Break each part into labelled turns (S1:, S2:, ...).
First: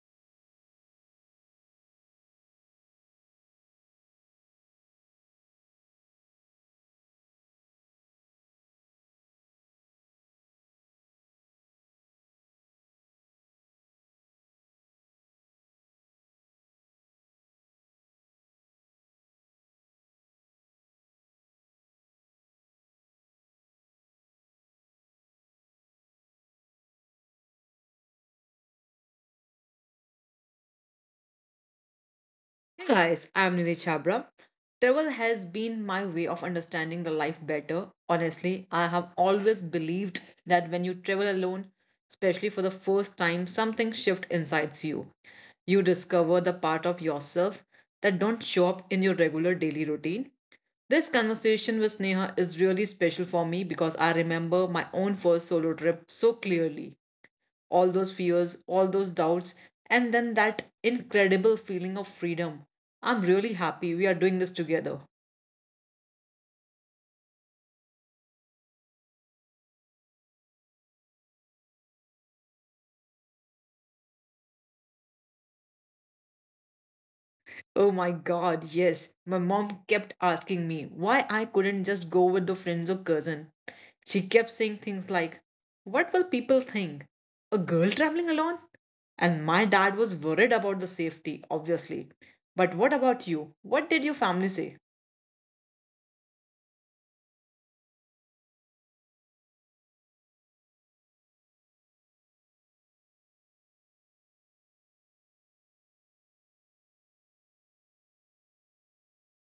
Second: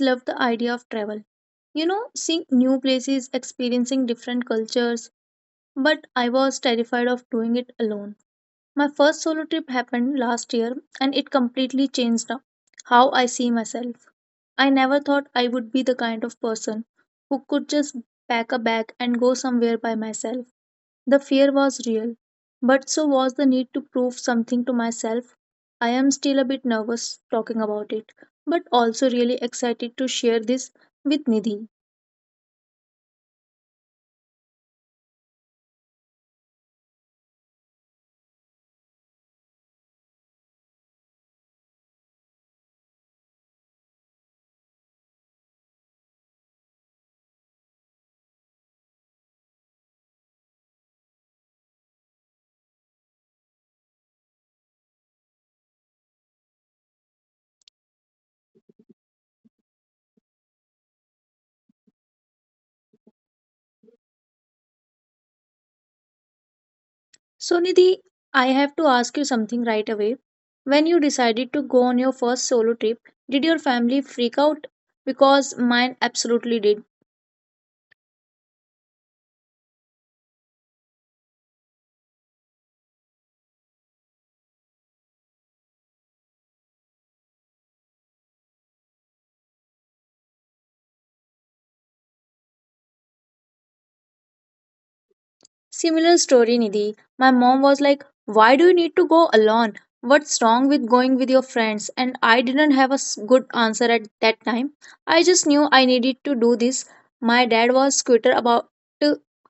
S1: loved the idea of travel. You know, seeing new places, experiencing different cultures, but I was terrified of doing it alone. My first solo trip happened last year and it completely changed how I see myself. I never thought I would be the kind of person who could just pack a bag and go somewhere by myself. The fear was real, but so was the need to prove something to myself. I am still a bit nervous talking about it, but also really excited to share this with Nidhi.
S2: Hey guys, I'm Nidhi Chabra. Travel has been my way of understanding the life better. Honestly, I have always believed that when you travel alone, especially for the first time, something shifts inside you. You discover the part of yourself that don't show up in your regular daily routine. This conversation with Neha is really special for me because I remember my own first solo trip so clearly all those fears, all those doubts, and then that incredible feeling of freedom. I'm really happy we are doing this together.
S1: So, Nidhi, I have to ask you something right away. When you decided to go on your first solo trip, did your family freak out? Because mine absolutely did.
S2: Oh my god, yes. My mom kept asking me why I couldn't just go with the friends or cousin. She kept saying things like, what will people think? A girl traveling alone? And my dad was worried about the safety, obviously. But what about you? What did your family say?
S1: Similar story, Nidhi. My mom was like, "Why do you need to go alone? What's wrong with going with your friends?" And I didn't have a good answer at that time. I just knew I needed to do this. My dad was quitter about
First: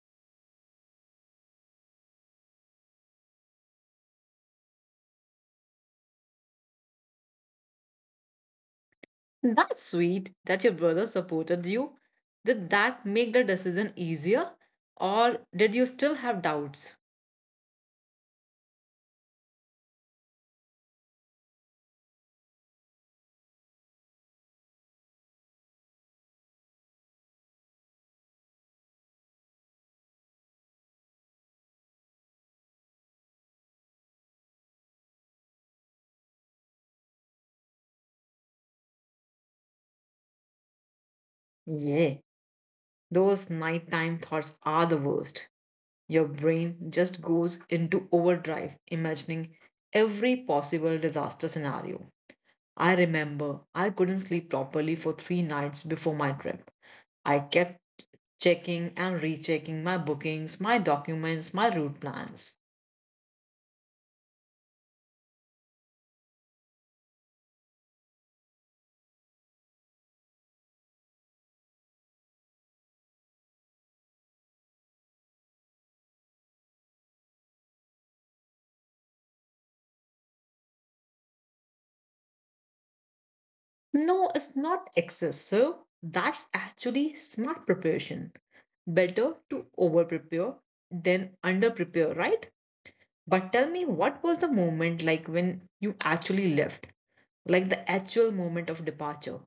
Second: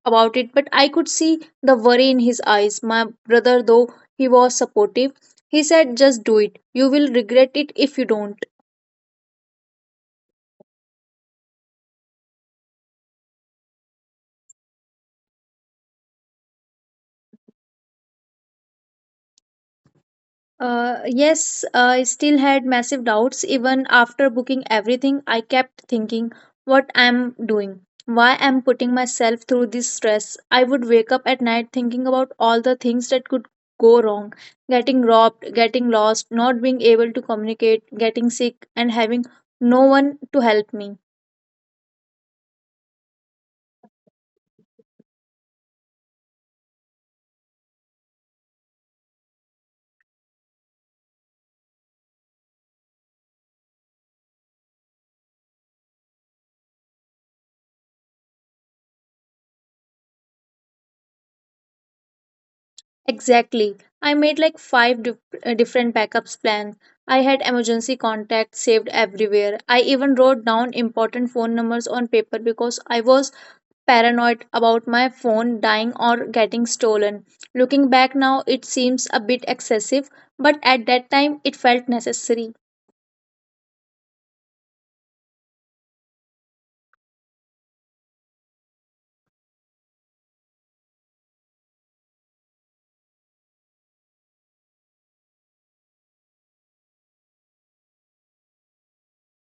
S1: about it, but I could see the worry in his eyes. My brother, though, he was supportive. He said, "Just do it. You will regret it if you don't."
S2: That's sweet that your brother supported you. Did that make the decision easier? Or did you still have doubts?
S1: Yes, I still had massive doubts even after booking everything. I kept thinking what I'm doing, why I'm putting myself through this stress. I would wake up at night thinking about all the things that could go wrong: getting robbed, getting lost, not being able to communicate, getting sick, and having no one to help me.
S2: Yeah, those nighttime thoughts are the worst. Your brain just goes into overdrive, imagining every possible disaster scenario. I remember I couldn't sleep properly for three nights before my trip. I kept checking and rechecking my bookings, my documents, my route plans.
S1: Exactly. I made like different backups plans. I had emergency contacts saved everywhere. I even wrote down important phone numbers on paper because I was paranoid about my phone dying or getting stolen. Looking back now, it seems a bit excessive, but at that time, it felt necessary.
S2: No, it's not excessive. That's actually smart preparation. Better to over prepare than under prepare, right? But tell me, what was the moment like when you actually left? Like the actual moment of departure?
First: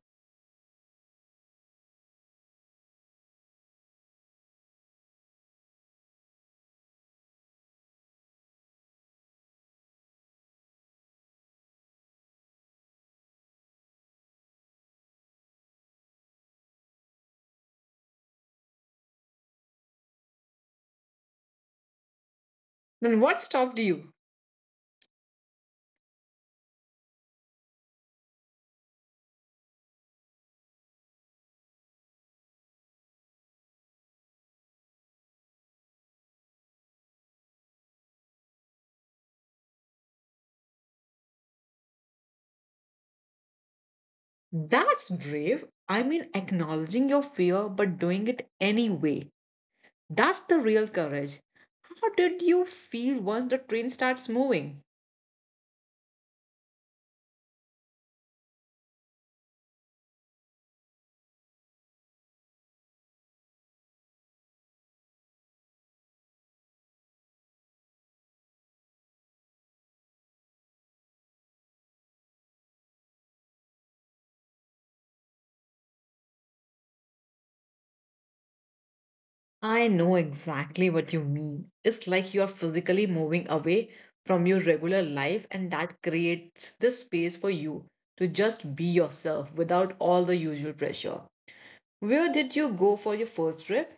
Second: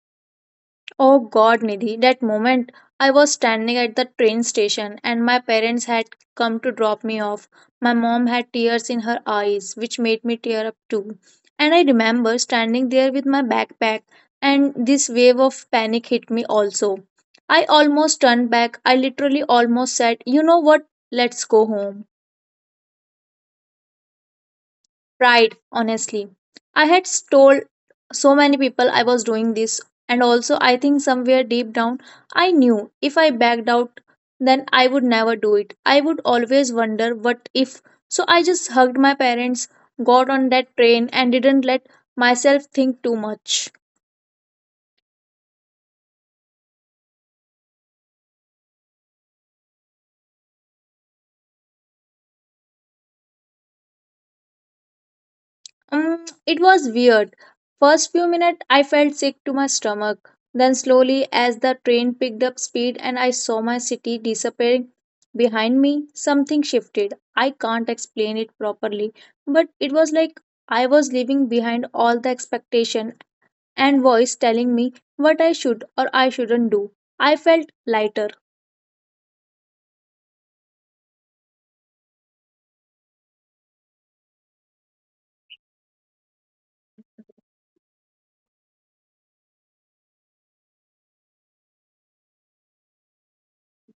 S1: Oh God, Nidhi, that moment, I was standing at the train station and my parents had come to drop me off. My mom had tears in her eyes, which made me tear up too. And I remember standing there with my backpack, and this wave of panic hit me also. I almost turned back. I literally almost said, "You know what? Let's go home."
S2: Then what stopped you?
S1: Pride, honestly. I had told so many people I was doing this, and also I think somewhere deep down I knew if I backed out, then I would never do it. I would always wonder what if. So I just hugged my parents, got on that train, and didn't let myself think too much.
S2: That's brave. I mean, acknowledging your fear but doing it anyway. That's the real courage. How did you feel once the train starts moving?
S1: It was weird. First few minutes, I felt sick to my stomach. Then, slowly, as the train picked up speed and I saw my city disappearing behind me, something shifted. I can't explain it properly, but it was like I was leaving behind all the expectation and voice telling me what I should or I shouldn't do. I felt lighter.
S2: I know exactly what you mean. It's like you are physically moving away from your regular life, and that creates this space for you to just be yourself without all the usual pressure. Where did you go for your first trip?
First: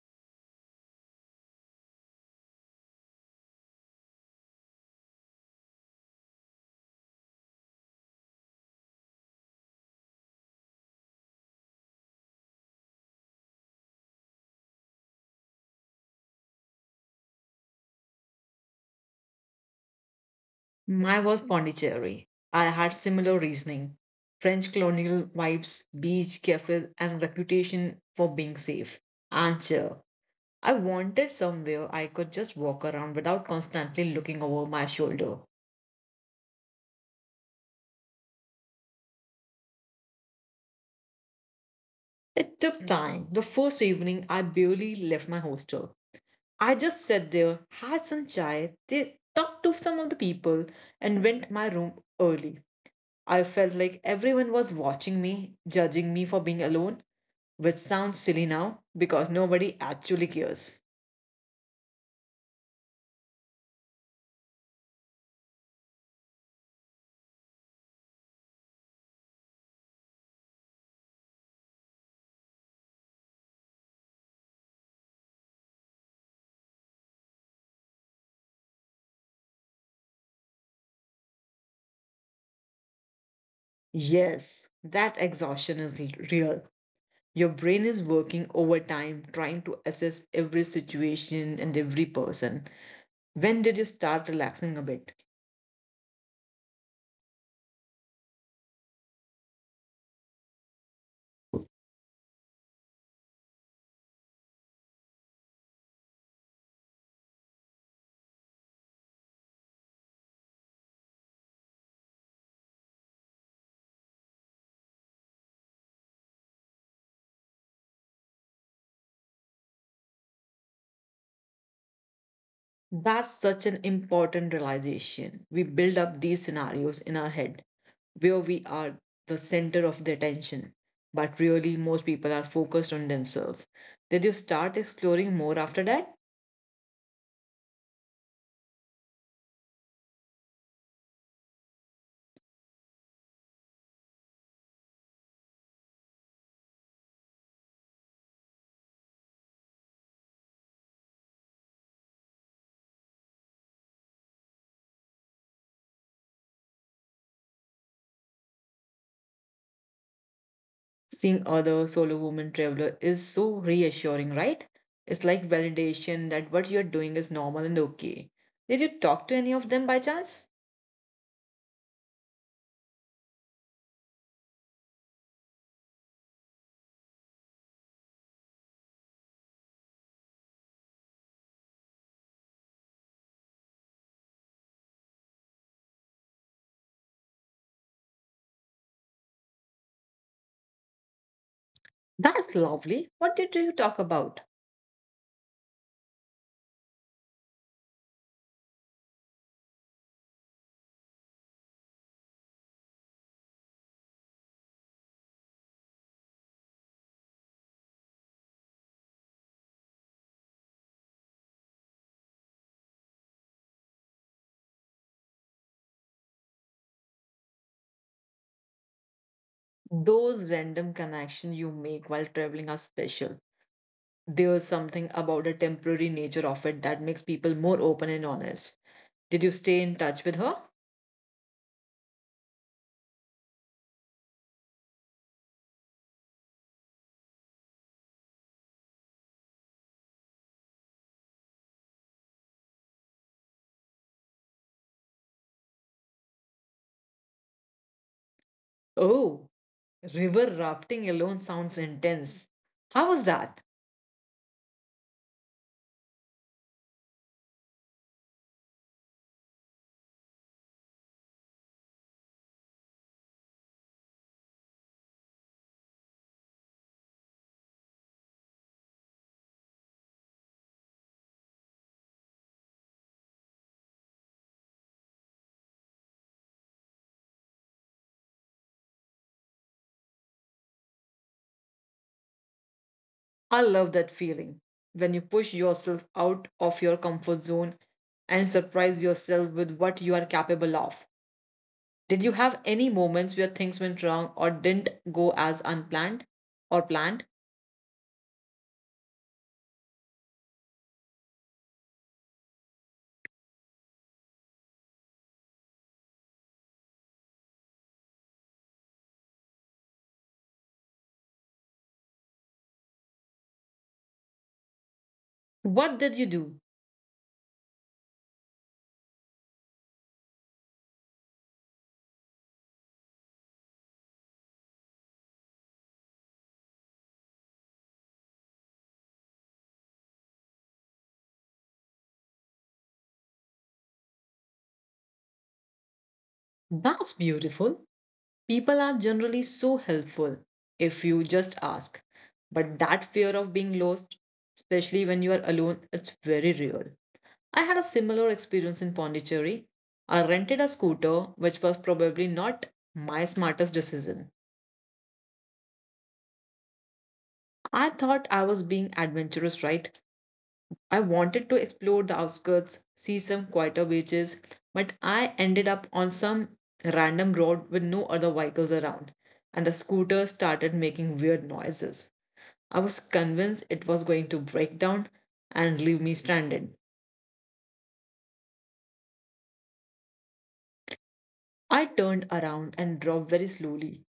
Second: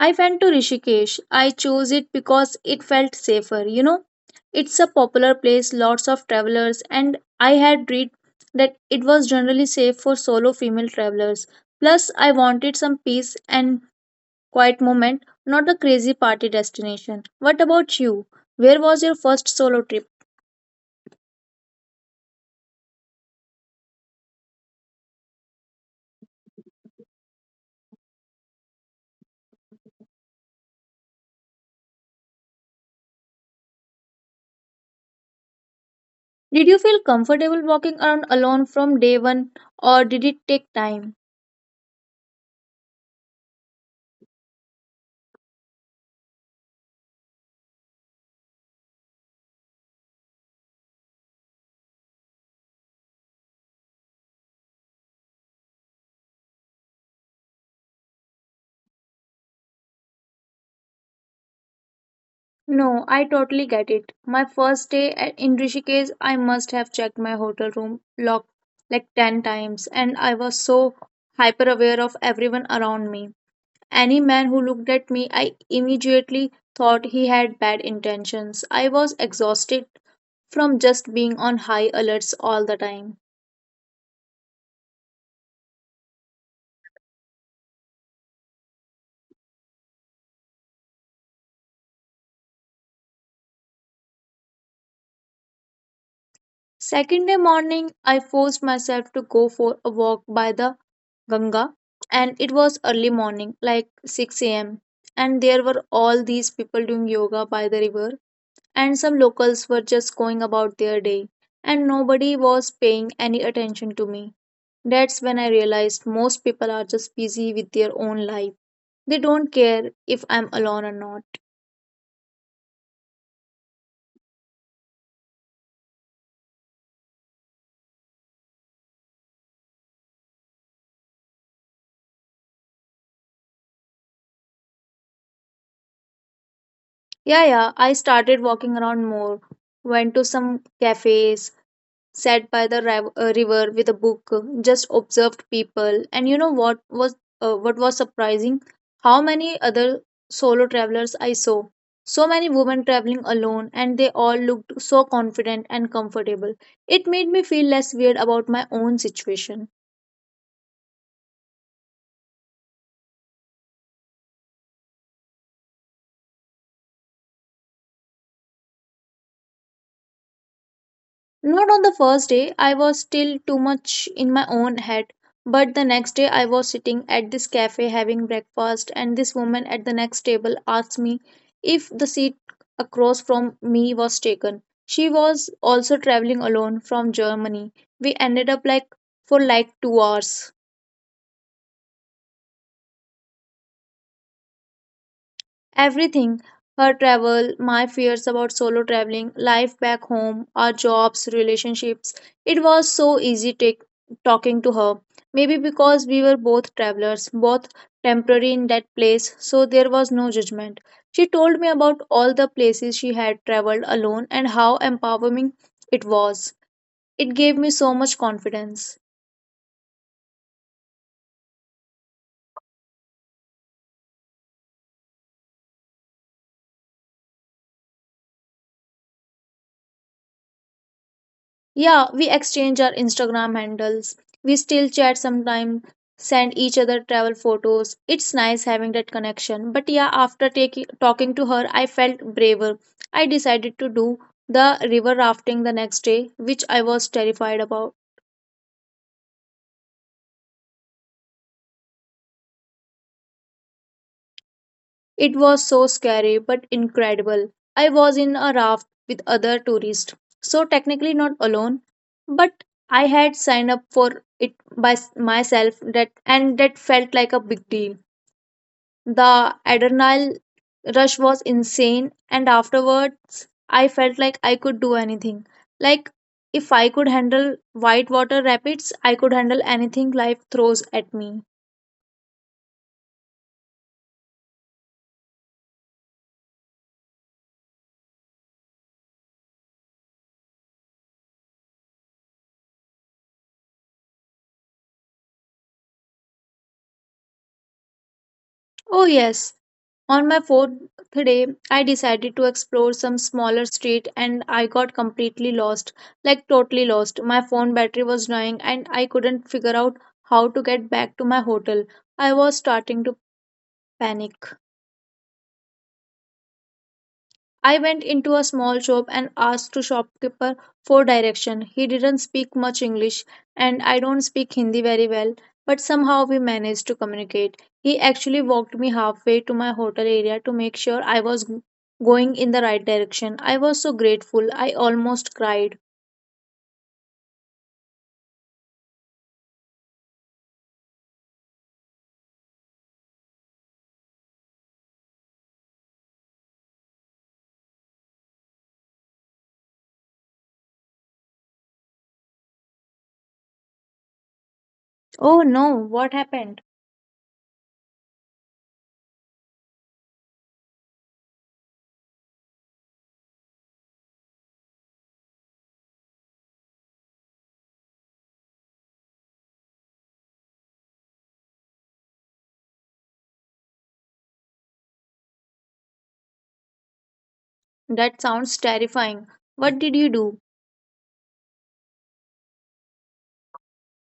S1: I went to Rishikesh. I chose it because it felt safer, you know. It's a popular place, lots of travelers, and I had read that it was generally safe for solo female travelers. Plus, I wanted some peace and quiet moment, not a crazy party destination. What about you? Where was your first solo trip?
S2: Mine was Pondicherry. I had similar reasoning French colonial vibes, beach, cafes, and reputation for being safe and chill. I wanted somewhere I could just walk around without constantly looking over my shoulder.
S1: Did you feel comfortable walking around alone from day one, or did it take time?
S2: It took time. The first evening, I barely left my hostel. I just sat there, had some chai, they talked to some of the people, and went to my room early. I felt like everyone was watching me, judging me for being alone, which sounds silly now because nobody actually cares.
S1: No, I totally get it. My first day in Rishikesh, I must have checked my hotel room lock like 10 times, and I was so hyper aware of everyone around me. Any man who looked at me, I immediately thought he had bad intentions. I was exhausted from just being on high alerts all the time.
S2: Yes, that exhaustion is real. Your brain is working overtime trying to assess every situation and every person. When did you start relaxing a bit?
S1: Second day morning, I forced myself to go for a walk by the Ganga, and it was early morning, like 6 a.m. And there were all these people doing yoga by the river, and some locals were just going about their day, and nobody was paying any attention to me. That's when I realized most people are just busy with their own life. They don't care if I'm alone or not.
S2: That's such an important realization. We build up these scenarios in our head where we are the center of the attention, but really, most people are focused on themselves. Did you start exploring more after that?
S1: Yeah, I started walking around more, went to some cafes, sat by the river with a book, just observed people. And you know what was, what was surprising? How many other solo travelers I saw. So many women traveling alone, and they all looked so confident and comfortable. It made me feel less weird about my own situation.
S2: Seeing other solo woman traveler is so reassuring, right? It's like validation that what you're doing is normal and okay. Did you talk to any of them by chance?
S1: Not on the first day, I was still too much in my own head, but the next day I was sitting at this cafe having breakfast, and this woman at the next table asked me if the seat across from me was taken. She was also traveling alone from Germany. We ended up for like 2 hours.
S2: That's lovely. What did you talk about?
S1: Everything: her travel, my fears about solo traveling, life back home, our jobs, relationships. It was so easy talking to her. Maybe because we were both travelers, both temporary in that place, so there was no judgment. She told me about all the places she had traveled alone and how empowering it was. It gave me so much confidence.
S2: Those random connections you make while traveling are special. There's something about the temporary nature of it that makes people more open and honest. Did you stay in touch with her?
S1: Yeah, we exchange our Instagram handles. We still chat sometime, send each other travel photos. It's nice having that connection. But yeah, after taking talking to her, I felt braver. I decided to do the river rafting the next day, which I was terrified about.
S2: Oh, river rafting alone sounds intense. How was that?
S1: It was so scary but incredible. I was in a raft with other tourists, so technically not alone, but I had signed up for it by myself, that and that felt like a big deal. The adrenaline rush was insane, and afterwards, I felt like I could do anything. Like, if I could handle whitewater rapids, I could handle anything life throws at me.
S2: I love that feeling when you push yourself out of your comfort zone and surprise yourself with what you are capable of. Did you have any moments where things went wrong or didn't go as unplanned or planned?
S1: Oh, yes. On my fourth day, I decided to explore some smaller street and I got completely lost, like, totally lost. My phone battery was dying and I couldn't figure out how to get back to my hotel. I was starting to panic.
S2: What did you do?
S1: I went into a small shop and asked the shopkeeper for direction. He didn't speak much English and I don't speak Hindi very well, but somehow we managed to communicate. He actually walked me halfway to my hotel area to make sure I was going in the right direction. I was so grateful. I almost cried.
S2: That's beautiful. People are generally so helpful if you just ask. But that fear of being lost, especially when you are alone, it's very real. I had a similar experience in Pondicherry. I rented a scooter, which was probably not my smartest decision.
S1: Oh no, what happened?
S2: I thought I was being adventurous, right? I wanted to explore the outskirts, see some quieter beaches, but I ended up on some random road with no other vehicles around, and the scooter started making weird noises. I was convinced it was going to break down and leave me stranded.
S1: That sounds terrifying. What did you do?
S2: I turned around and drove very slowly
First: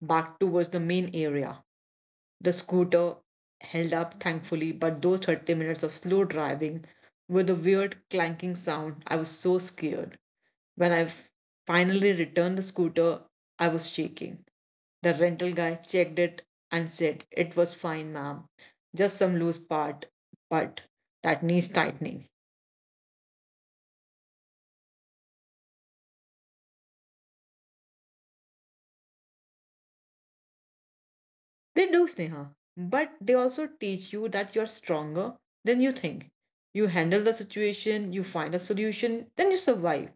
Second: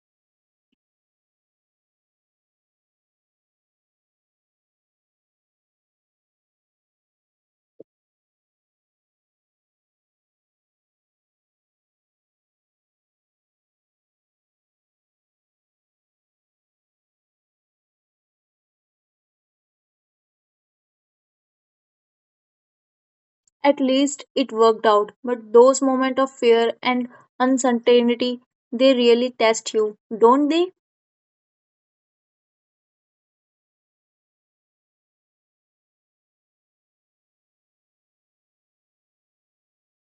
S2: back towards the main area. The scooter held up, thankfully, but those 30 minutes of slow driving with a weird clanking sound, I was so scared. When I finally returned the scooter, I was shaking. The rental guy checked it and said, it was fine, ma'am. Just some loose part, but that needs tightening.
S1: At least it worked out, but those moments of fear and uncertainty, they really test you, don't they?
S2: They do, Sneha. But they also teach you that you're stronger than you think. You handle the situation, you find a solution, then you survive.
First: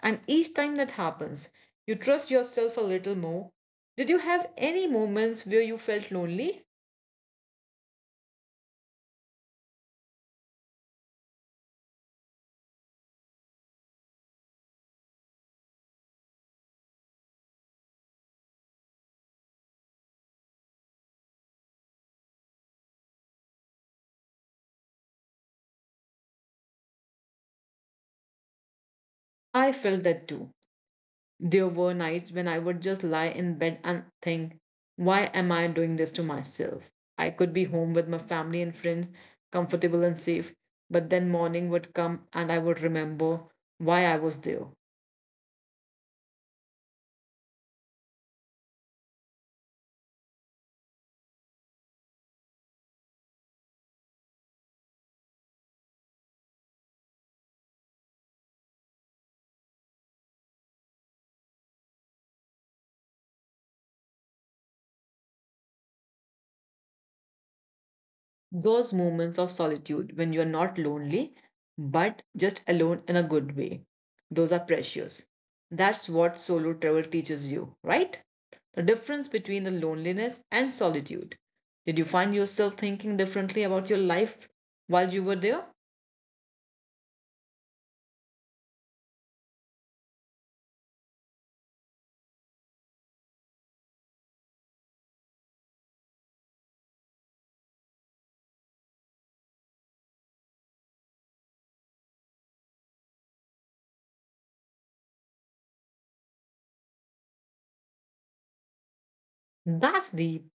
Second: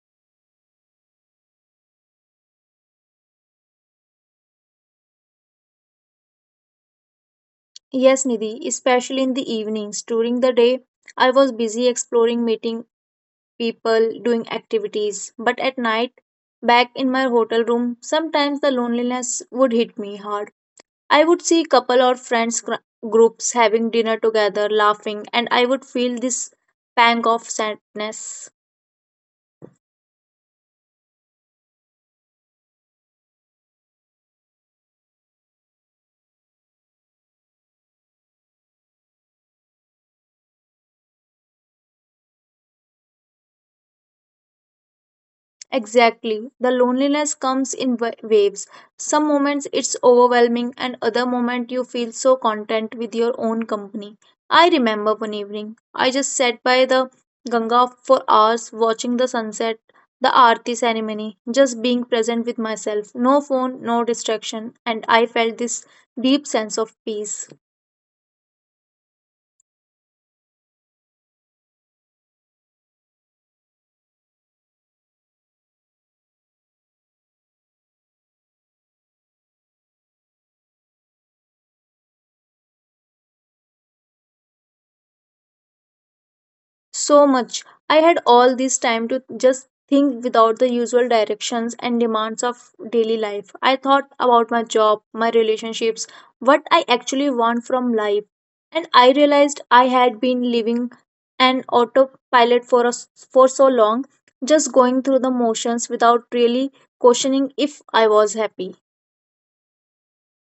S2: And each time that happens, you trust yourself a little more. Did you have any moments where you felt lonely?
S1: Yes, Nidhi, especially in the evenings. During the day, I was busy exploring, meeting people, doing activities. But at night, back in my hotel room, sometimes the loneliness would hit me hard. I would see couple or groups having dinner together, laughing, and I would feel this pang of sadness.
S2: I felt that too. There were nights when I would just lie in bed and think, why am I doing this to myself? I could be home with my family and friends, comfortable and safe, but then morning would come and I would remember why I was there.
S1: Exactly. The loneliness comes in waves. Some moments it's overwhelming, and other moment you feel so content with your own company. I remember one evening, I just sat by the Ganga for hours watching the sunset, the Aarti ceremony, just being present with myself. No phone, no distraction, and I felt this deep sense of peace.
S2: Those moments of solitude when you're not lonely, but just alone in a good way, those are precious. That's what solo travel teaches you, right? The difference between the loneliness and solitude. Did you find yourself thinking differently about your life while you were there?
S1: So much. I had all this time to just think without the usual directions and demands of daily life. I thought about my job, my relationships, what I actually want from life. And I realized I had been living an autopilot for us for so long, just going through the motions without really questioning if I was happy.
S2: That's deep.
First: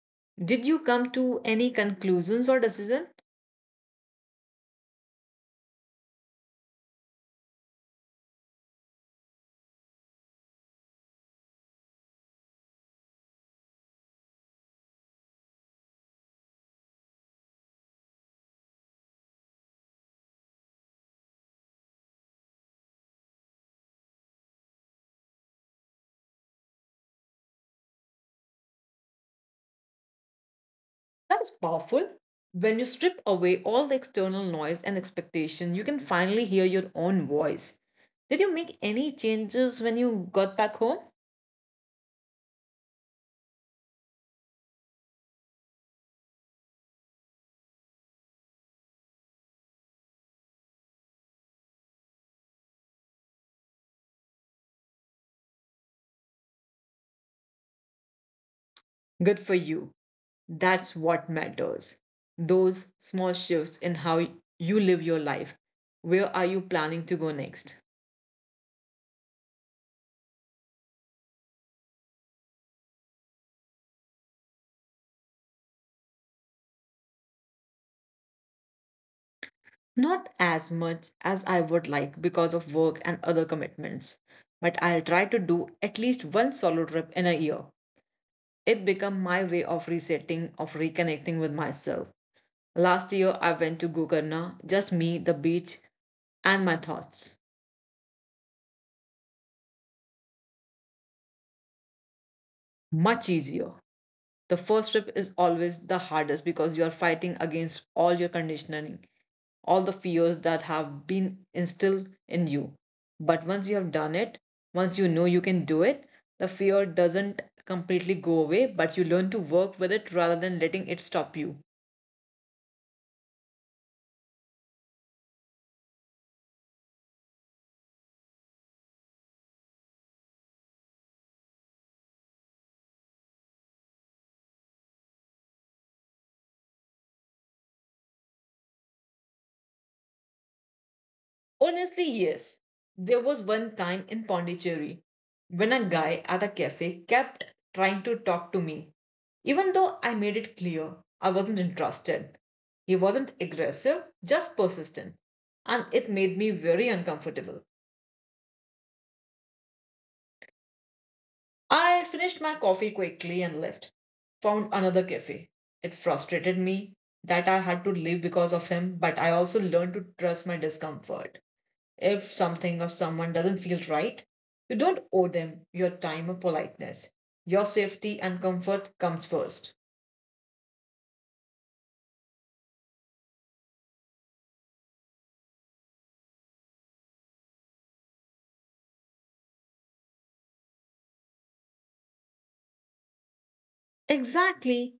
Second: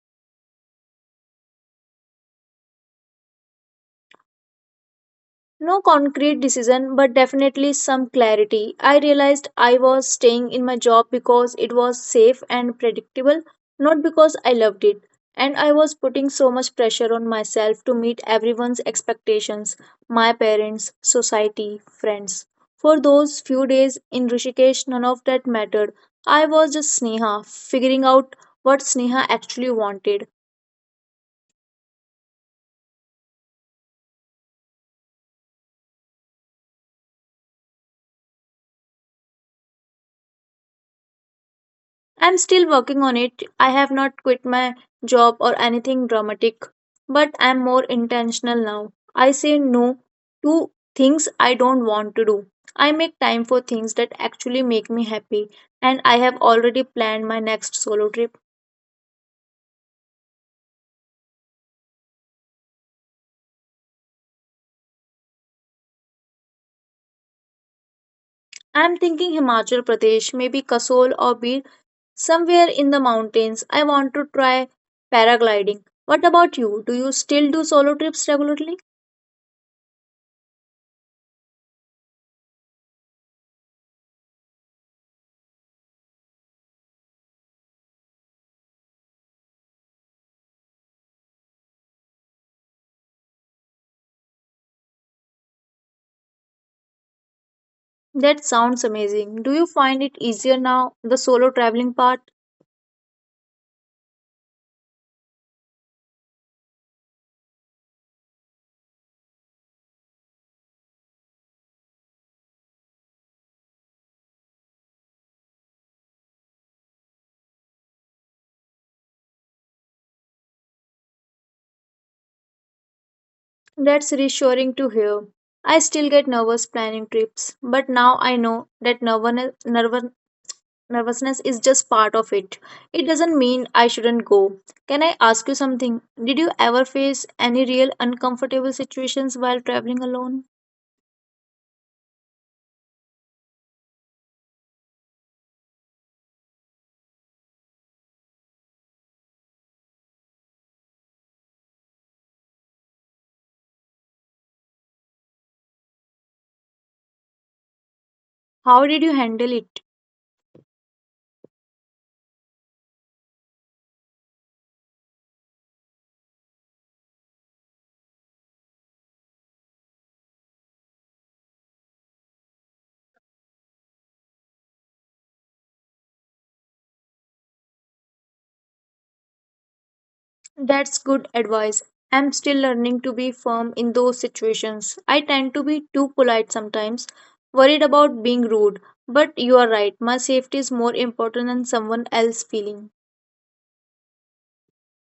S2: Did you come to any conclusions or decision?
S1: No concrete decision, but definitely some clarity. I realized I was staying in my job because it was safe and predictable, not because I loved it. And I was putting so much pressure on myself to meet everyone's expectations: my parents, society, friends. For those few days in Rishikesh, none of that mattered. I was just Sneha, figuring out what Sneha actually wanted.
S2: That's powerful. When you strip away all the external noise and expectation, you can finally hear your own voice. Did you make any changes when you got back home?
S1: I'm still working on it. I have not quit my job or anything dramatic, but I'm more intentional now. I say no to things I don't want to do. I make time for things that actually make me happy, and I have already planned my next solo trip.
S2: Good for you. That's what matters. Those small shifts in how you live your life. Where are you planning to go next?
S1: I'm thinking Himachal Pradesh, maybe Kasol or Bir, somewhere in the mountains. I want to try paragliding. What about you? Do you still do solo trips regularly?
S2: Not as much as I would like because of work and other commitments, but I'll try to do at least one solo trip in a year. It became my way of resetting, of reconnecting with myself. Last year, I went to Gokarna, just me, the beach, and my thoughts.
S1: That sounds amazing. Do you find it easier now, the solo traveling part?
S2: Much easier. The first trip is always the hardest because you are fighting against all your conditioning, all the fears that have been instilled in you. But once you have done it, once you know you can do it, the fear doesn't completely go away, but you learn to work with it rather than letting it stop you.
S1: That's reassuring to hear. I still get nervous planning trips, but now I know that nervousness is just part of it. It doesn't mean I shouldn't go. Can I ask you something? Did you ever face any real uncomfortable situations while traveling alone?
S2: Honestly, yes. There was one time in Pondicherry when a guy at a cafe kept trying to talk to me, even though I made it clear I wasn't interested. He wasn't aggressive, just persistent, and it made me very uncomfortable.
S1: How did you handle it?
S2: I finished my coffee quickly and left, found another cafe. It frustrated me that I had to leave because of him, but I also learned to trust my discomfort. If something or someone doesn't feel right, you don't owe them your time or politeness. Your safety and comfort comes first.
S1: That's good advice. I'm still learning to be firm in those situations. I tend to be too polite sometimes, worried about being rude. But you are right, my safety is more important than someone else's feeling.
S2: Exactly.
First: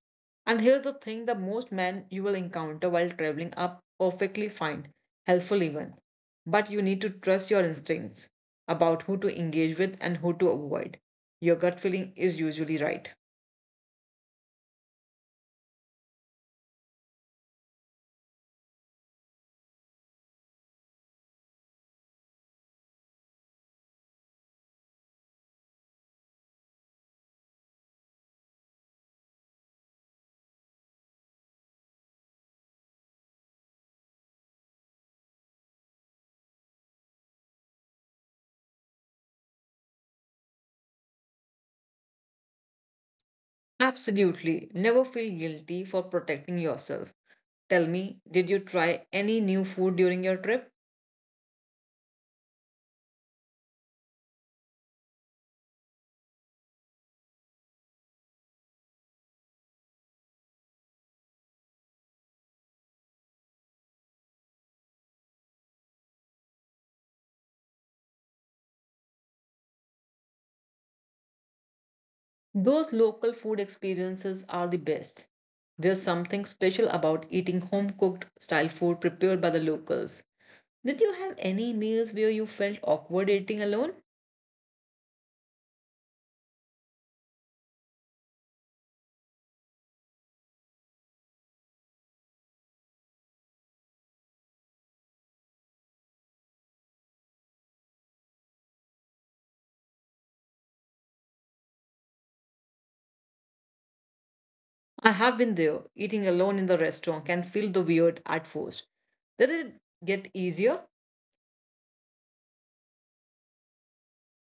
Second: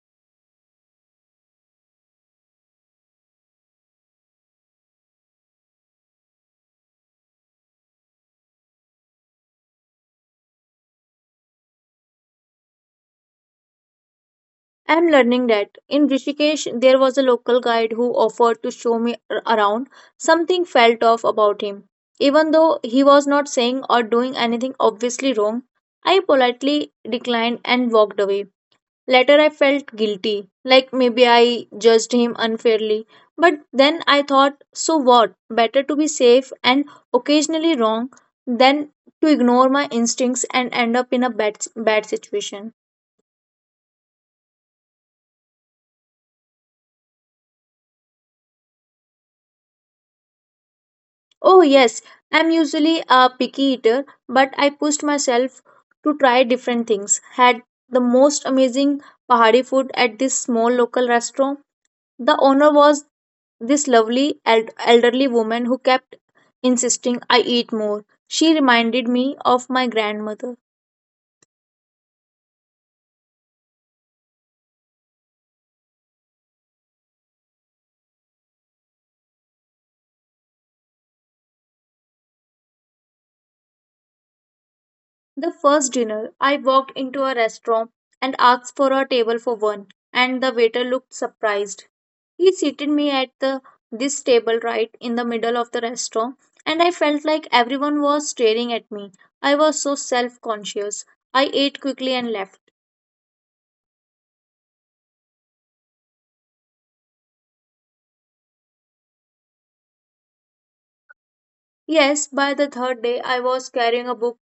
S2: And here's the thing the most men you will encounter while traveling are perfectly fine, helpful even. But you need to trust your instincts about who to engage with and who to avoid. Your gut feeling is usually right.
S1: I'm learning that. In Rishikesh, there was a local guide who offered to show me around. Something felt off about him. Even though he was not saying or doing anything obviously wrong, I politely declined and walked away. Later, I felt guilty, like maybe I judged him unfairly. But then I thought, so what? Better to be safe and occasionally wrong than to ignore my instincts and end up in a bad, bad situation.
S2: Absolutely. Never feel guilty for protecting yourself. Tell me, did you try any new food during your trip?
S1: Oh, yes, I'm usually a picky eater, but I pushed myself to try different things. Had the most amazing Pahari food at this small local restaurant. The owner was this lovely elderly woman who kept insisting I eat more. She reminded me of my grandmother.
S2: Those local food experiences are the best. There's something special about eating home cooked style food prepared by the locals. Did you have any meals where you felt awkward eating alone?
S1: The first dinner, I walked into a restaurant and asked for a table for one, and the waiter looked surprised. He seated me at the this table right in the middle of the restaurant, and I felt like everyone was staring at me. I was so self-conscious. I ate quickly and left.
S2: I have been there. Eating alone in the restaurant can feel the weird at first. Did it get easier?
S1: Yes, by the third day, I was carrying a book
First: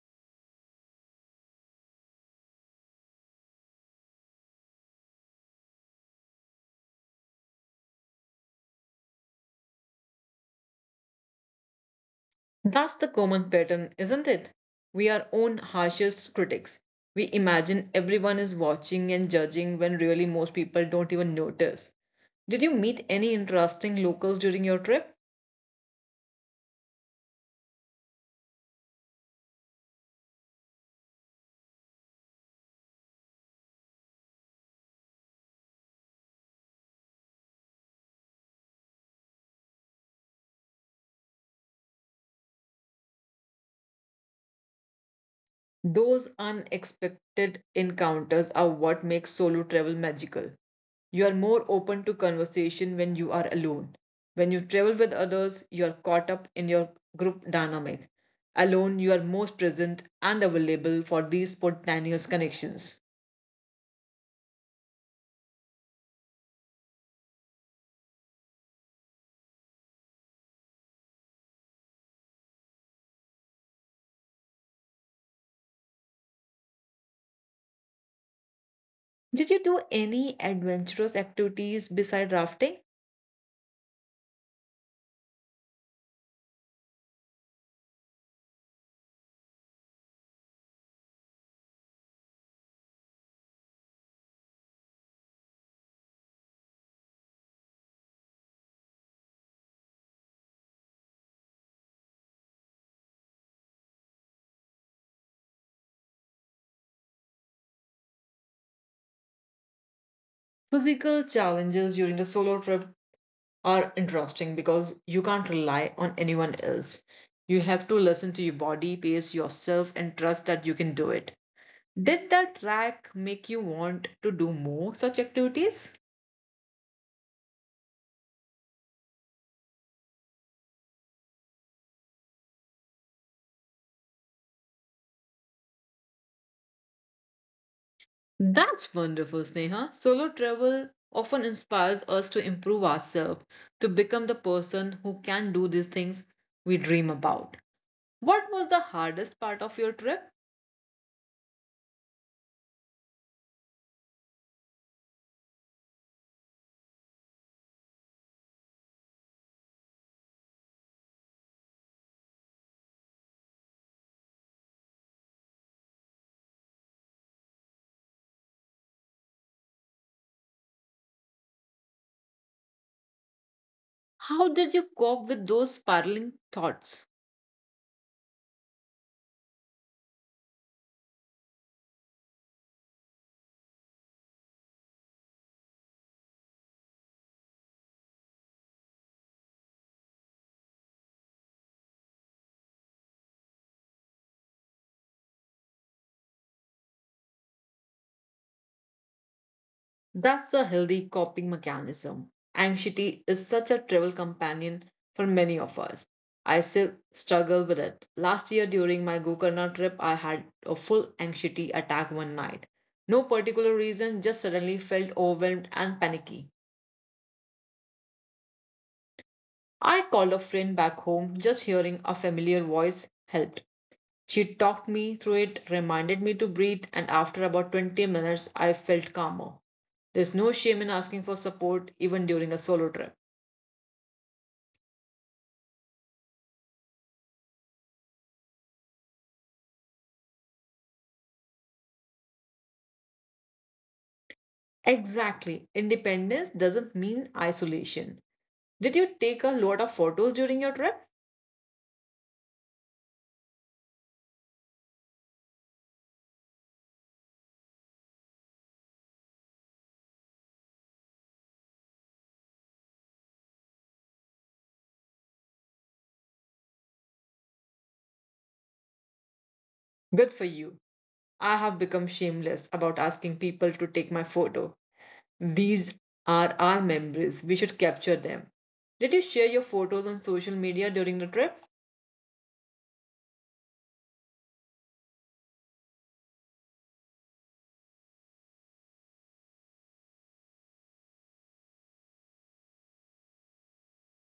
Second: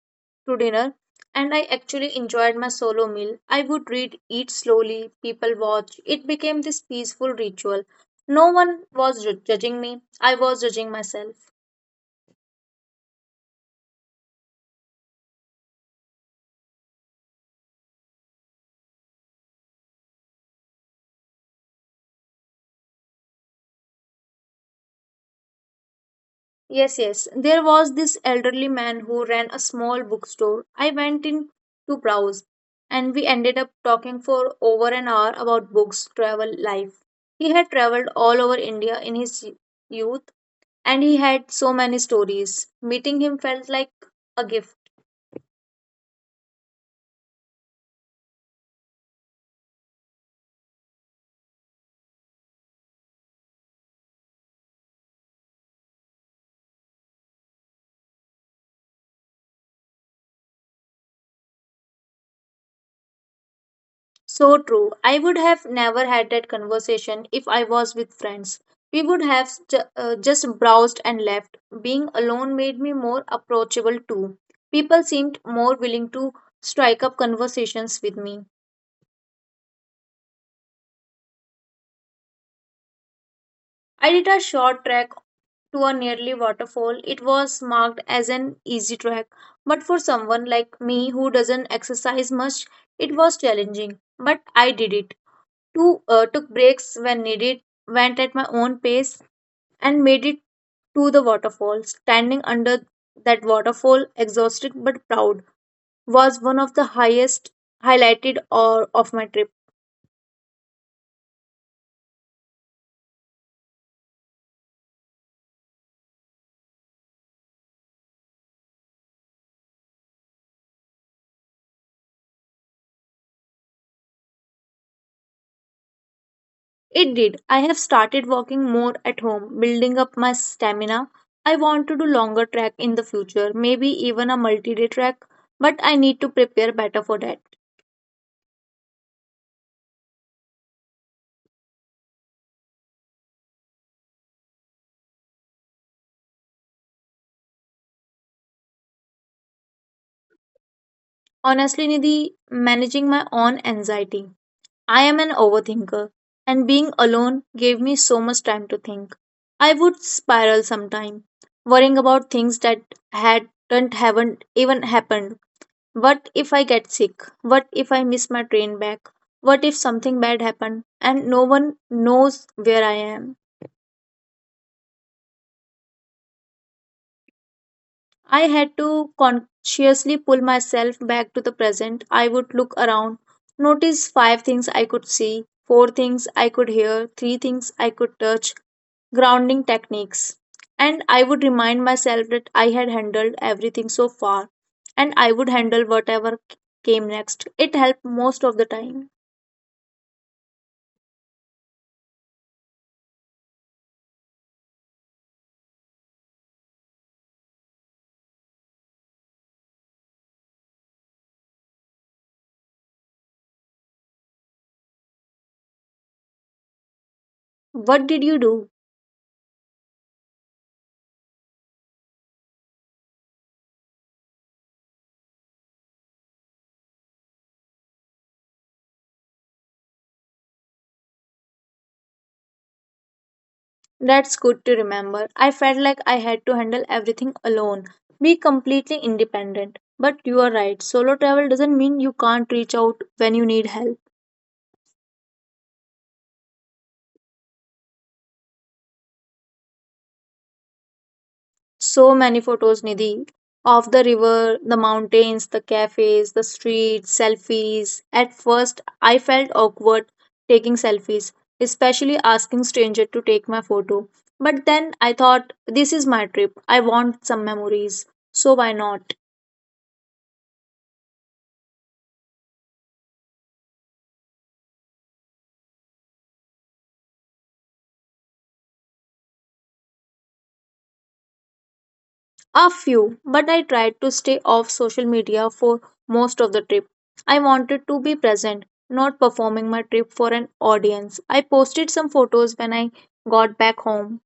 S1: to dinner and I actually enjoyed my solo meal. I would read, eat slowly, people watch. It became this peaceful ritual. No one was judging me, I was judging myself.
S2: That's the common pattern, isn't it? We are own harshest critics. We imagine everyone is watching and judging when really most people don't even notice. Did you meet any interesting locals during your trip?
S1: Yes, yes. There was this elderly man who ran a small bookstore. I went in to browse, and we ended up talking for over an hour about books, travel, life. He had traveled all over India in his youth, and he had so many stories. Meeting him felt like a gift.
S2: Those unexpected encounters are what makes solo travel magical. You are more open to conversation when you are alone. When you travel with others, you are caught up in your group dynamic. Alone, you are most present and available for these spontaneous connections.
S1: So true. I would have never had that conversation if I was with friends. We would have just browsed and left. Being alone made me more approachable too. People seemed more willing to strike up conversations with me.
S2: Did you do any adventurous activities beside rafting?
S1: I did a short trek to a nearly waterfall. It was marked as an easy trek, but for someone like me who doesn't exercise much, it was challenging. But I did it. Took breaks when needed, went at my own pace, and made it to the waterfall. Standing under that waterfall, exhausted but proud, was one of the highest highlighted or of my trip.
S2: Physical challenges during the solo trip are interesting because you can't rely on anyone else. You have to listen to your body, pace yourself, and trust that you can do it. Did that track make you want to do more such activities?
S1: It did. I have started walking more at home, building up my stamina. I want to do longer trek in the future, maybe even a multi-day trek, but I need to prepare better for that.
S2: That's wonderful, Sneha. Solo travel often inspires us to improve ourselves, to become the person who can do these things we dream about. What was the hardest part of your trip?
S1: Honestly, Nidhi, managing my own anxiety. I am an overthinker, and being alone gave me so much time to think. I would spiral sometime, worrying about things that hadn't haven't even happened. What if I get sick? What if I miss my train back? What if something bad happened and no one knows where I am?
S2: How did you cope with those spiraling thoughts?
S1: I had to consciously pull myself back to the present. I would look around, notice five things I could see, four things I could hear, three things I could touch, grounding techniques. And I would remind myself that I had handled everything so far and I would handle whatever came next. It helped most of the time.
S2: That's a healthy coping mechanism. Anxiety is such a travel companion for many of us. I still struggle with it. Last year during my Gokarna trip, I had a full anxiety attack one night. No particular reason, just suddenly felt overwhelmed and panicky.
S1: What did you do?
S2: I called a friend back home, just hearing a familiar voice helped. She talked me through it, reminded me to breathe, and after about 20 minutes, I felt calmer. There's no shame in asking for support even during a solo trip.
S1: That's good to remember. I felt like I had to handle everything alone, be completely independent. But you are right, solo travel doesn't mean you can't reach out when you need help.
S2: Exactly. Independence doesn't mean isolation. Did you take a lot of photos during your trip?
S1: So many photos, Nidhi, of the river, the mountains, the cafes, the streets, selfies. At first, I felt awkward taking selfies, especially asking stranger to take my photo. But then I thought, this is my trip. I want some memories. So why not?
S2: Good for you. I have become shameless about asking people to take my photo. These are our memories. We should capture them. Did you share your photos on social media during the trip?
S1: A few, but I tried to stay off social media for most of the trip. I wanted to be present, not performing my trip for an audience. I posted some photos when I got back home.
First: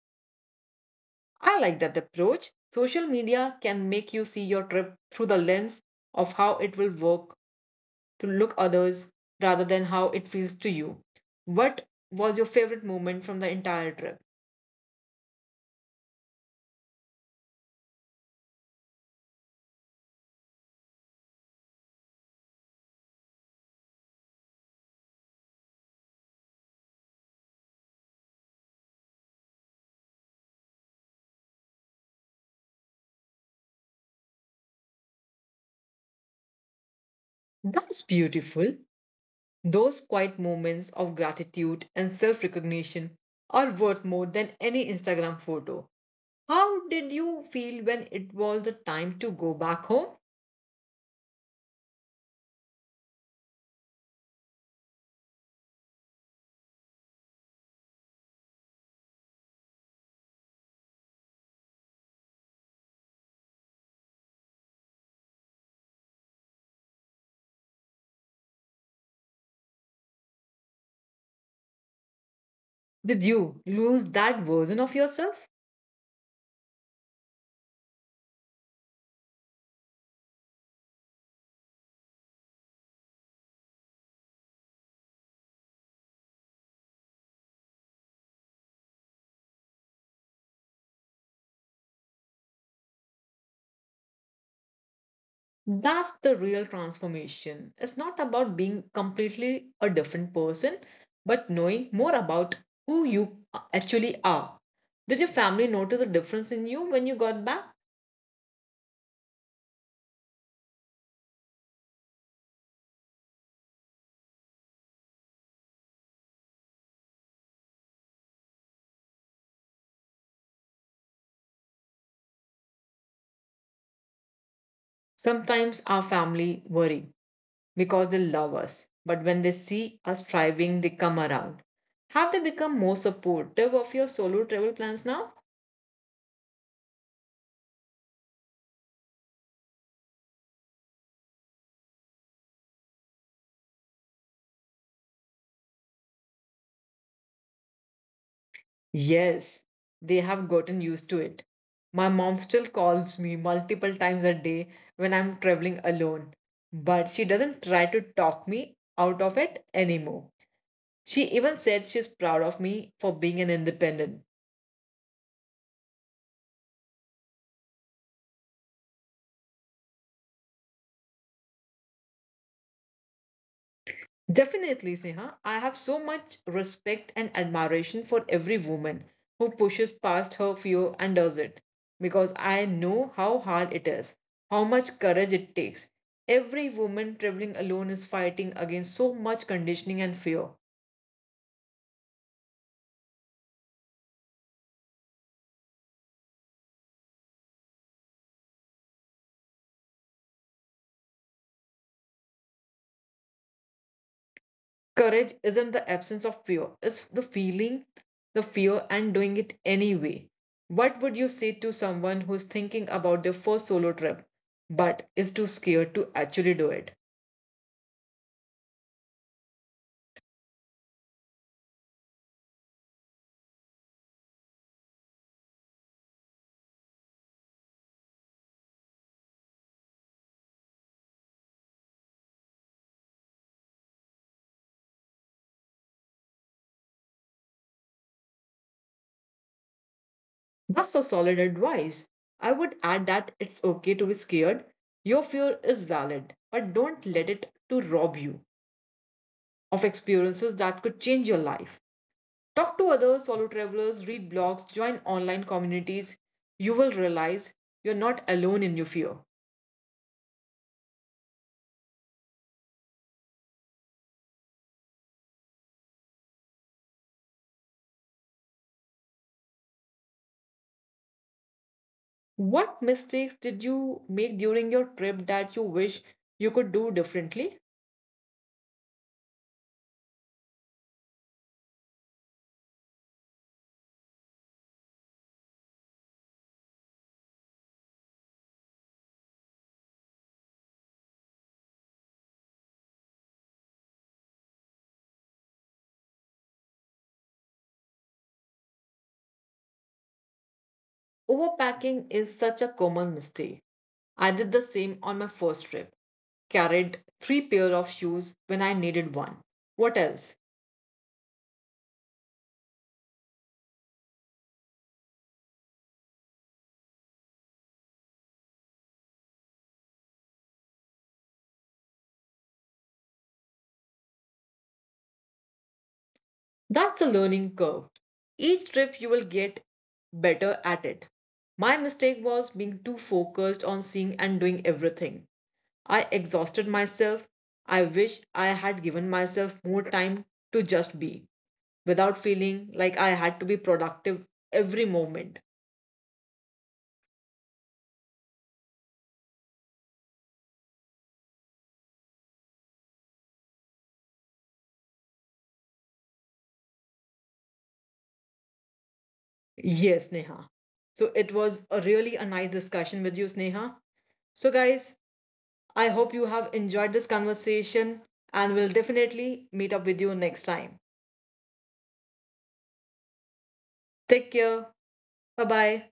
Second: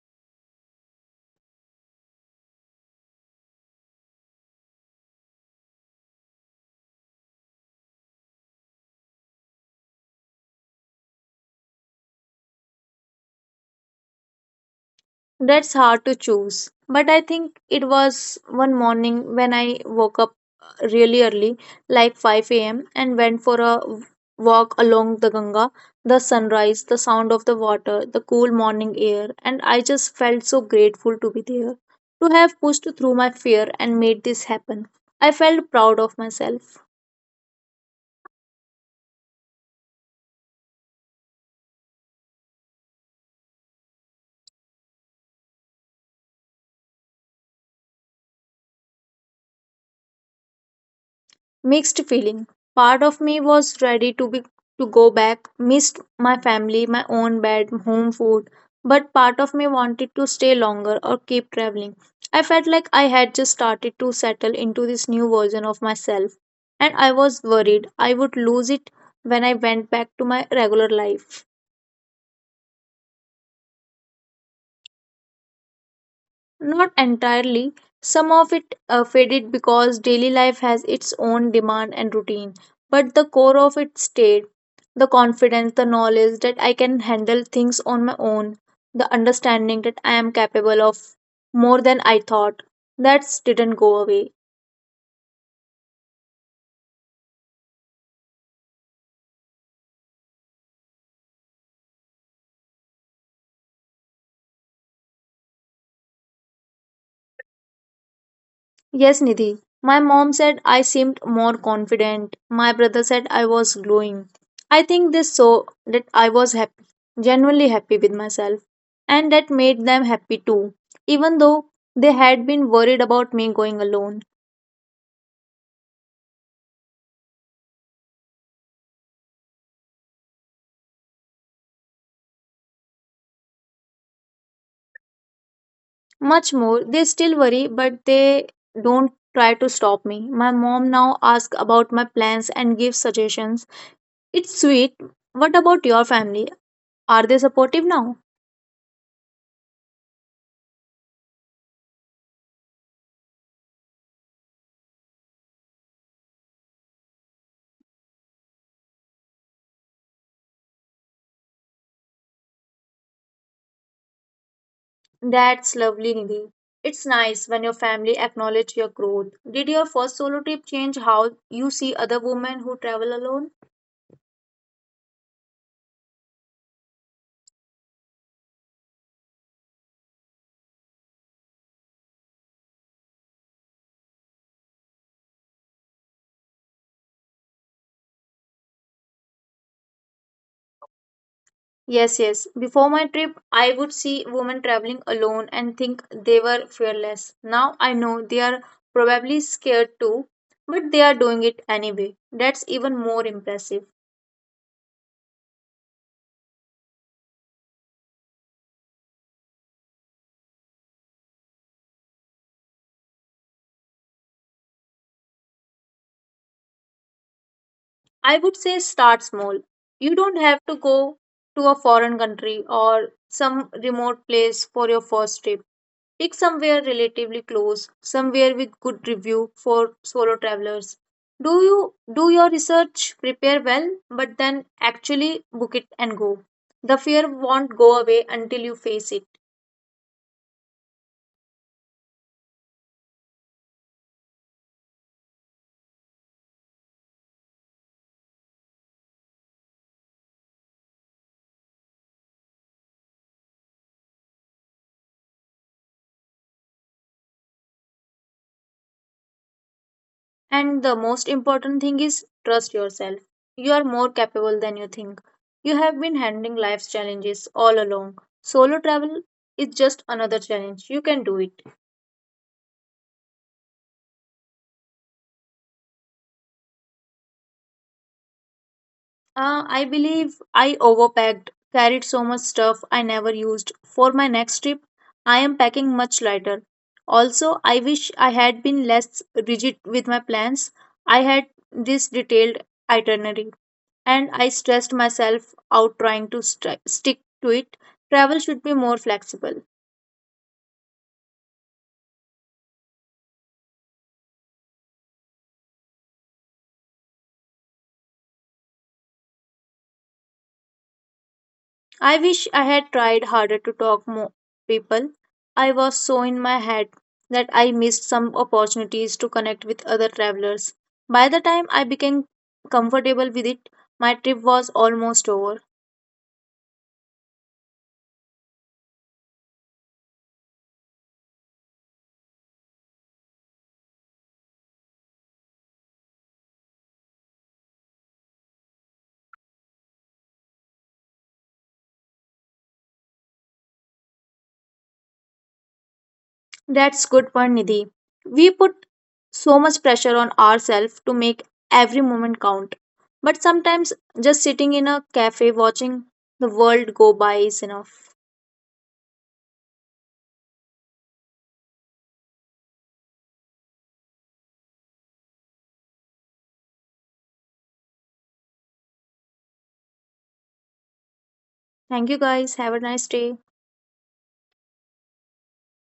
S2: I like that approach. Social media can make you see your trip through the lens of how it will work to look others rather than how it feels to you. What was your favorite moment from the entire trip?
S1: That's hard to choose. But I think it was one morning when I woke up really early, like 5 a.m., and went for a walk along the Ganga. The sunrise, the sound of the water, the cool morning air, and I just felt so grateful to be there, to have pushed through my fear and made this happen. I felt proud of myself.
S2: That's beautiful. Those quiet moments of gratitude and self recognition are worth more than any Instagram photo. How did you feel when it was the time to go back home?
S1: Mixed feeling. Part of me was ready to go back, missed my family, my own bed, home food, but part of me wanted to stay longer or keep traveling. I felt like I had just started to settle into this new version of myself, and I was worried I would lose it when I went back to my regular life.
S2: Did you lose that version of yourself?
S1: Not entirely. Some of it faded because daily life has its own demand and routine, but the core of it stayed. The confidence, the knowledge that I can handle things on my own, the understanding that I am capable of more than I thought. That didn't go away.
S2: That's the real transformation. It's not about being completely a different person, but knowing more about who you actually are. Did your family notice a difference in you when you got back?
S1: Yes, Nidhi. My mom said I seemed more confident. My brother said I was glowing. I think they saw that I was happy, genuinely happy with myself, and that made them happy too. Even though they had been worried about me going alone.
S2: Sometimes our family worry because they love us, but when they see us thriving, they come around. Have they become more supportive of your solo travel plans now?
S1: Much more, they still worry, but they don't try to stop me. My mom now asks about my plans and gives suggestions. It's sweet. What about your family? Are they supportive now?
S2: Yes, they have gotten used to it. My mom still calls me multiple times a day when I'm traveling alone, but she doesn't try to talk me out of it anymore. She even said she's proud of me for being an independent.
S1: That's lovely, Nidhi. It's nice when your family acknowledge your growth. Did your first solo trip change how you see other women who travel alone?
S2: Definitely, Sneha. I have so much respect and admiration for every woman who pushes past her fear and does it because I know how hard it is, how much courage it takes. Every woman traveling alone is fighting against so much conditioning and fear.
S1: Yes, yes. Before my trip, I would see women traveling alone and think they were fearless. Now I know they are probably scared too, but they are doing it anyway. That's even more impressive.
S2: Courage isn't the absence of fear, it's the feeling, the fear, and doing it anyway. What would you say to someone who's thinking about their first solo trip but is too scared to actually do it?
S1: I would say start small. You don't have to go to a foreign country or some remote place for your first trip. Pick somewhere relatively close, somewhere with good review for solo travelers. Do you do your research, prepare well, but then actually book it and go. The fear won't go away until you face it.
S2: That's a solid advice. I would add that it's okay to be scared. Your fear is valid, but don't let it to rob you of experiences that could change your life. Talk to others, solo travelers, read blogs, join online communities. You will realize you're not alone in your fear.
S1: And the most important thing is trust yourself. You are more capable than you think. You have been handling life's challenges all along. Solo travel is just another challenge. You can do it.
S2: What mistakes did you make during your trip that you wish you could do differently?
S1: I believe I overpacked, carried so much stuff I never used. For my next trip, I am packing much lighter. Also, I wish I had been less rigid with my plans. I had this detailed itinerary and I stressed myself out trying to stick to it. Travel should be more flexible.
S2: Overpacking is such a common mistake. I did the same on my first trip. Carried three pair of shoes when I needed one. What else?
S1: I wish I had tried harder to talk more people. I was so in my head that I missed some opportunities to connect with other travelers. By the time I became comfortable with it, my trip was almost over.
S2: That's a learning curve. Each trip you will get better at it. My mistake was being too focused on seeing and doing everything. I exhausted myself. I wish I had given myself more time to just be without feeling like I had to be productive every moment.
S1: That's good point, Nidhi. We put so much pressure on ourselves to make every moment count. But sometimes just sitting in a cafe watching the world go by is enough.
S2: Yes, Neha. So it was a really a nice discussion with you, Sneha. So guys, I hope you have enjoyed this conversation and will definitely meet up with you next time.
S1: Thank you guys. Have a nice day.
S2: Take care. Bye-bye.